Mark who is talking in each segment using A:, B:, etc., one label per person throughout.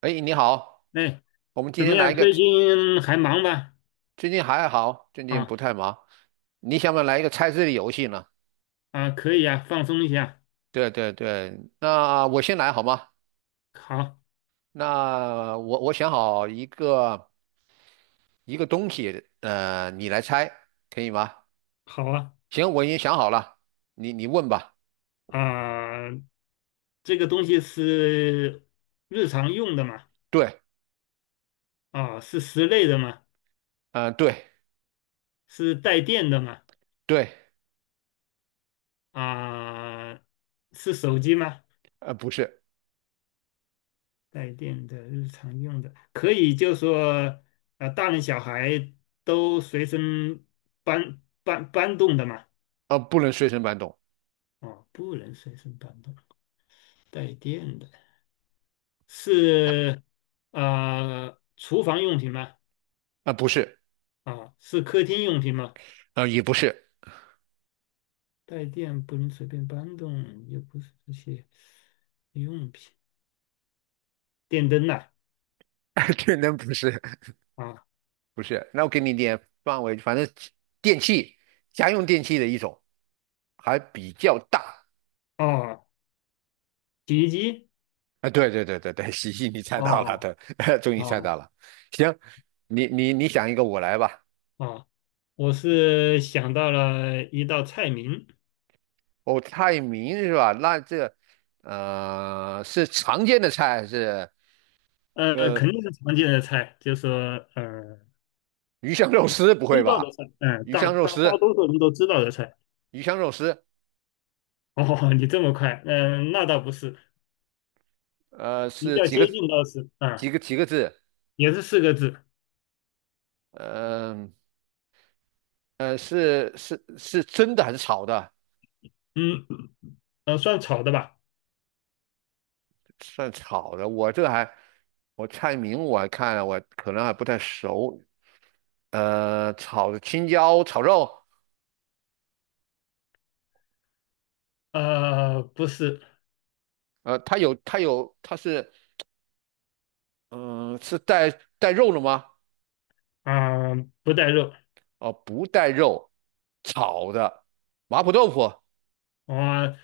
A: 哎，你好，
B: 哎，
A: 我们今
B: 怎么
A: 天来
B: 样？
A: 一个，
B: 最近还忙吗？
A: 最近还好，最近
B: 啊
A: 不太忙。你想不想来一个猜字的游戏呢？
B: 啊，可以啊，放松一下。
A: 对对对，那我先来好吗？
B: 好，
A: 那我想好一个东西，你来猜，可以吗？
B: 好啊，
A: 行，我已经想好了，你问吧。
B: 啊，这个东西是日常用的嘛？
A: 对，
B: 啊，是室内的嘛？
A: 对
B: 是带电的嘛？
A: 对，
B: 啊，是手机吗？
A: 不是，
B: 带电的日常用的，可以就说，大人小孩都随身搬动的嘛？
A: 不能随身搬动，
B: 哦，不能随身搬动，带电的。是啊，厨房用品吗？
A: 不是，
B: 啊，是客厅用品吗？
A: 也不是，
B: 带电不能随便搬动，也不是这些用品，电灯呐、
A: 天能不是，
B: 啊，
A: 不是。那我给你点范围，反正电器，家用电器的一种。还比较大
B: 哦，洗衣机，
A: 啊，对对对对对，喜你猜到了，
B: 哦
A: 对，终于猜
B: 哦
A: 到了。行，你想一个，我来吧。
B: 哦，我是想到了一道菜名，
A: 哦，菜名是吧？那这是常见的菜还是
B: 肯
A: 呃
B: 定是常见的菜，就是说呃
A: 鱼香肉丝？不会
B: 知道
A: 吧？
B: 的菜，嗯、
A: 鱼
B: 大
A: 香肉
B: 大大
A: 丝，
B: 多数人都知道的菜。
A: 鱼香肉丝，
B: 哦，你这么快，嗯、那倒不是，比
A: 是
B: 较接近倒是，啊、
A: 几个字？
B: 也是四个字。
A: 嗯，是是真的还是炒的？
B: 嗯，算炒的吧？
A: 算炒的，我菜名我还看了，我可能还不太熟。炒青椒炒肉，
B: 不是，
A: 它是嗯、是带肉的吗？
B: 啊、不带肉，
A: 哦、不带肉，炒的麻婆豆腐，
B: 啊、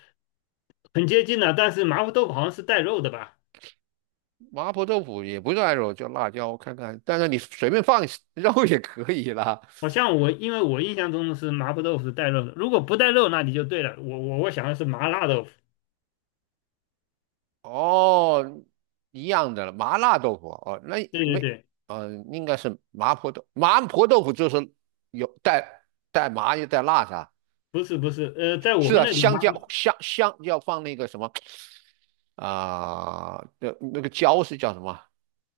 B: 很接近了。但是麻婆豆腐好像是带肉的吧？
A: 麻婆豆腐也不算肉，就辣椒我看看，但是你随便放 肉也可以啦。
B: 好像我，因为我印象中是麻婆豆腐是带肉的。如果不带肉，那你就对了。我想的是麻辣豆腐。
A: 哦，一样的了麻辣豆腐哦，那
B: 对对
A: 没，
B: 对，
A: 嗯，应该是麻婆豆腐就是有带麻又带辣的，
B: 不是不是，在我
A: 是
B: 们
A: 啊，
B: 那里
A: 香
B: 麻
A: 蕉香香要放那个什么。啊、那个椒是叫什么？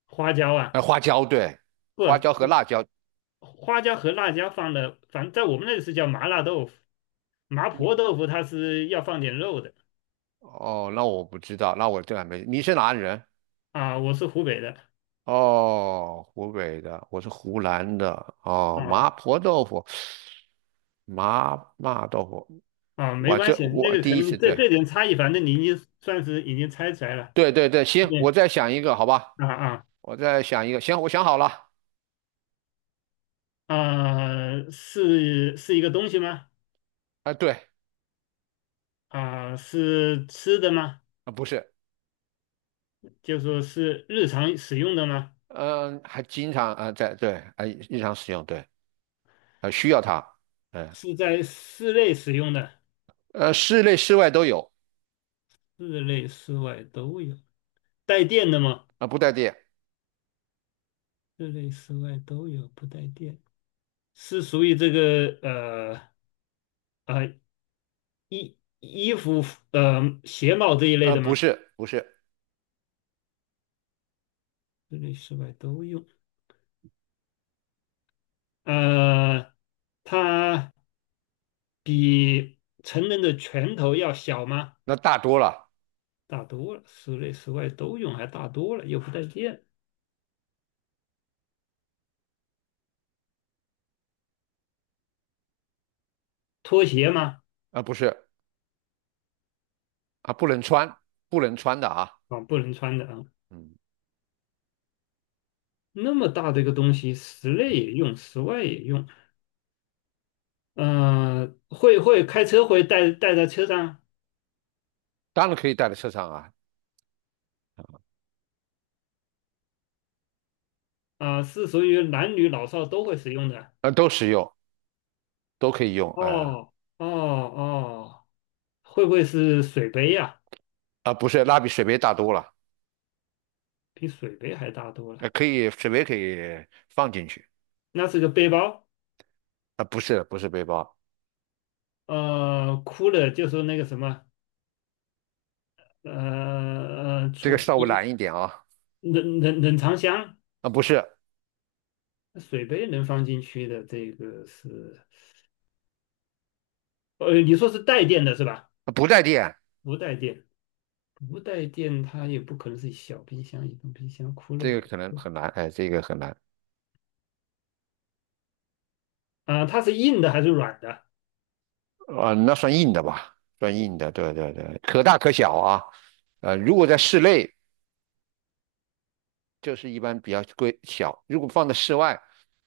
B: 花椒啊，
A: 花椒对，
B: 不，
A: 花椒和辣椒。
B: 花椒和辣椒放的，反正在我们那里是叫麻辣豆腐。麻婆
A: 你
B: 豆腐它是要放点肉的
A: 哦，那我不知道，那我这还没。你是哪里人？
B: 啊、我是湖北的
A: 哦，湖北的，我是湖南的。哦，麻
B: 啊、
A: 婆豆腐，麻豆腐，
B: 啊，没关系，那
A: 我
B: 个可
A: 第一
B: 能
A: 次
B: 这
A: 对，
B: 这点差异，反正你已经算是已经猜出来了。
A: 对对对，行，我
B: 对，
A: 再想一个，好吧，
B: 啊啊
A: 我再想一个，行，我想好了。
B: 啊，是一个东西吗？
A: 啊，对，
B: 啊，是吃的吗？
A: 啊不是，
B: 就说是日常使用的吗？
A: 嗯，还经常啊在对，啊日常使用，对，啊需要它，嗯，
B: 是在室内使用的，
A: 室内室外都有
B: 室内室外都有。带电的吗？
A: 啊、不带电
B: 室内室外都有，不带电。是属于这个呃衣服鞋帽这一
A: 啊，
B: 类的
A: 不
B: 吗？
A: 是不是，
B: 室内室外都用。呃，它比成人的拳头要小吗？
A: 那大多了
B: 大多了，室内室外都用，还大多了，又不带电。拖鞋吗？
A: 啊、不是啊，不能穿，不能穿的啊，
B: 啊，不能穿的啊。
A: 嗯，
B: 那么大的一个东西，室内也用，室外也用。会开车会带在车上
A: 当然可以带在车上啊，
B: 啊，是属于男女老少都会使用的。
A: 都实用，都可以用，啊。
B: 哦哦哦，会不会是水杯呀？
A: 啊，不是，那比水杯大多了，
B: 比水杯还大多了。
A: 可以水杯可以放进去，
B: 那是个背包。
A: 啊、不是不是背包，
B: 哭了就说那个什么，呃呃，
A: 这
B: 储
A: 个
B: 储
A: 稍微难一点啊，啊、
B: 冷藏箱、
A: 不是，
B: 水杯能放进去的，这个是，你说是带电的是吧？
A: 啊不带电，
B: 不带电，不带电，它也不可能是小冰箱、移动冰箱、哭了
A: 这个
B: 有
A: 可能很难，哎，这个很难，
B: 啊、它是硬的还是软的？
A: 啊、那算硬的吧，算硬的，对对对，可大可小啊，如果在室内。就是一般比较规小。如果放在室外，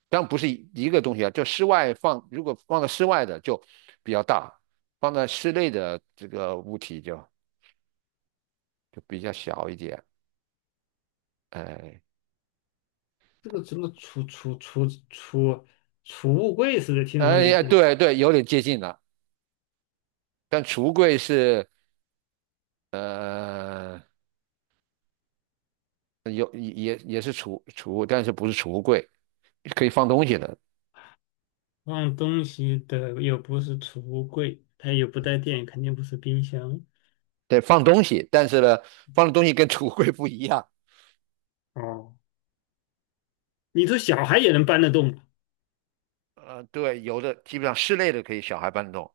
A: 当然不是一个东西啊，就室外放，如果放在室外的就比较大，放在室内的这个物体就比较小一点。哎
B: 这个什么储物柜似的，听上
A: 哎
B: 去
A: 呀，
B: 是吧？
A: 对对，有点接近了。但橱柜是呃有也是储物，但是不是储物柜，可以放东西的。
B: 放东西的又不是储物柜，它又不带电，肯定不是冰箱。
A: 对，放东西，但是呢，放的东西跟 储物柜不一样。
B: 哦，你说小孩也能搬得动？
A: 对，有的基本上室内的可以小孩搬动，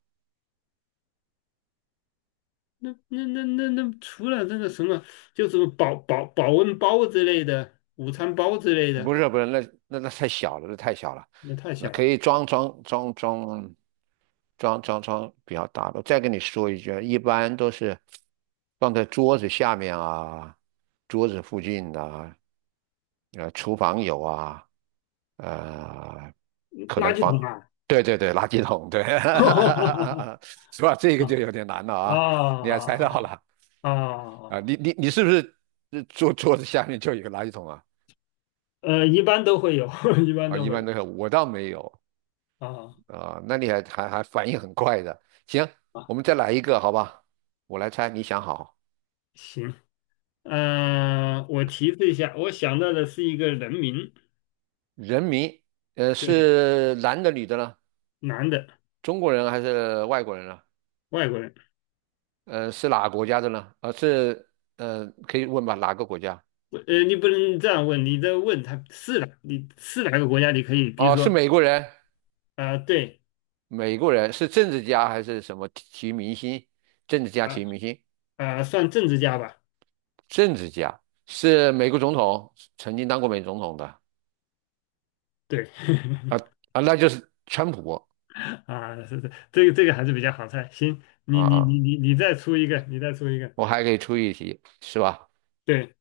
B: 那除了那个什么，就是保温包之类的，午餐包之类
A: 不
B: 的，
A: 是不是，那太小了，那太小了，
B: 那太
A: 那
B: 小
A: 可
B: 了，
A: 以装比较大的。再跟你说一句啊，一般都是放在桌子下面啊，桌子附近啊，厨房有啊，呃，可能
B: 垃圾
A: 房，
B: 桶啊！
A: 对对对，垃圾桶，对，是吧？这个就有点难了啊，你还猜
B: 啊
A: 到了啊？你
B: 啊，
A: 你你是不是桌子下面就有一个垃圾桶啊？
B: 一般都会有，一般
A: 啊，
B: 都
A: 一
B: 会
A: 般
B: 有
A: 都是我倒没有
B: 啊。
A: 啊、那你还反应很快的。行，
B: 啊，
A: 我们再来一个，好吧？我来猜，你想好，
B: 行，我提示一下，我想到的是一个人名，
A: 人名，
B: 对，
A: 是男的女的呢？
B: 男的，
A: 中国人还是外国人呢？
B: 外国人。
A: 是哪个国家的呢？可以问吧？哪个国家？
B: 你不能这样问，你这问他是哪，你是哪个国家？你可以，比如
A: 哦，是
B: 说，
A: 美国人，
B: 啊、对，
A: 美国人是政治家还是什么体育明星？政治家、体
B: 啊。
A: 育明星，
B: 啊、算政治家吧，
A: 政治家是美国总统，曾经当过美国总统的
B: 对，
A: 啊 啊，那就是川普
B: 啊，是，这个还是比较好猜。行，你
A: 啊
B: 你
A: 啊，
B: 你你你再出一个，你再出一个，
A: 我还可以出一题，是吧？
B: 对，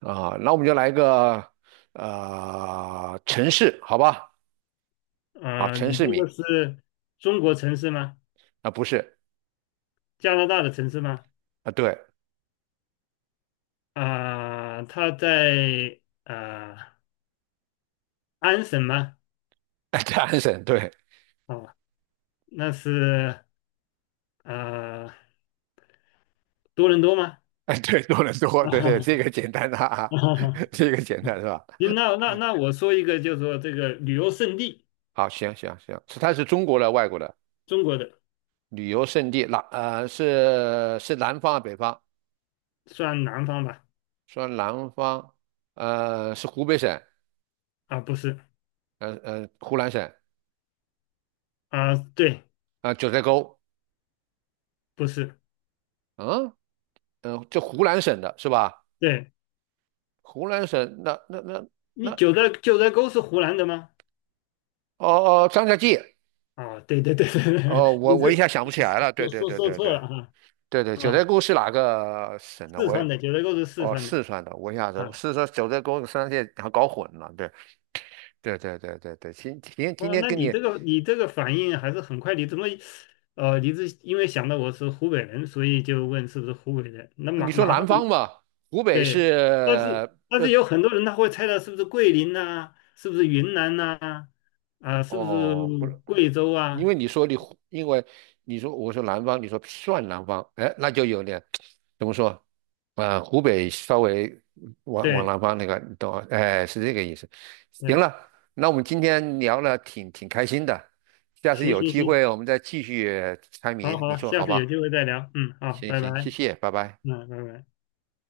A: 啊，那我们就来个城市，好吧？啊，
B: 啊、
A: 城
B: 你
A: 市
B: 这个
A: 名
B: 是中国城市吗？
A: 啊，不是
B: 加拿大的城市吗？
A: 啊，对，
B: 啊、它在啊、安省吗？
A: 在安省，对，
B: 哦，那是啊、多伦多吗？
A: 哎，对，多伦多，对对，
B: 啊，
A: 这个简单的啊，这个简单是吧？
B: 行，那我说一个，就是说这个旅游胜地，
A: 好，行行行，是它是中国的、外国的
B: 中国的
A: 旅游胜地，是南方啊，北方？
B: 算南方吧？
A: 说南方，是湖北省，
B: 啊，不是
A: 湖南省
B: 啊、对。
A: 啊、九寨沟，
B: 不是，
A: 嗯嗯，就湖南省的是吧？
B: 对，
A: 湖南省
B: 你
A: 那
B: 九寨沟是湖南的吗？
A: 哦哦，张家界
B: 啊，对对对对对，
A: 哦，
B: 你
A: 我一下
B: 是
A: 想不起来了。对
B: 说
A: 对
B: 说
A: 对
B: 说
A: 对
B: 错
A: 对
B: 了啊
A: 对对，九寨
B: 啊，
A: 沟是哪个省的？
B: 四
A: 我也
B: 川
A: 不
B: 的九寨沟是四
A: 哦，
B: 川的
A: 四川的。我一下子
B: 啊，
A: 四川九寨沟三线还搞混了。对对对对对对，今
B: 哇，
A: 天
B: 那
A: 跟
B: 你这个你这个反应还是很快，你怎么你是因为想到我是湖北人，所以就问是不是湖北人？那
A: 你
B: 马
A: 说
B: 马上
A: 南
B: 你
A: 方吧，湖北
B: 对，但
A: 是
B: 是但是有很多人他会猜到是不是桂林呐、是不是云南呐、啊，是不是
A: 哦，不
B: 贵州
A: 因
B: 啊？
A: 为你说你，因为你说我说南方，你说算南方，哎，那就有点怎么说？啊、湖北稍微往
B: 对
A: 南方那个，你懂啊？哎，是这个意思。行
B: 对，
A: 了，那我们今天聊了挺开心的，下次
B: 行
A: 有
B: 行
A: 机会
B: 行。
A: 我们再继续猜谜，
B: 好
A: 你
B: 好，
A: 说
B: 下
A: 好
B: 次有
A: 吧？
B: 机会再聊。嗯，好，
A: 行
B: 拜拜。
A: 行，谢谢，拜拜。
B: 嗯，拜拜。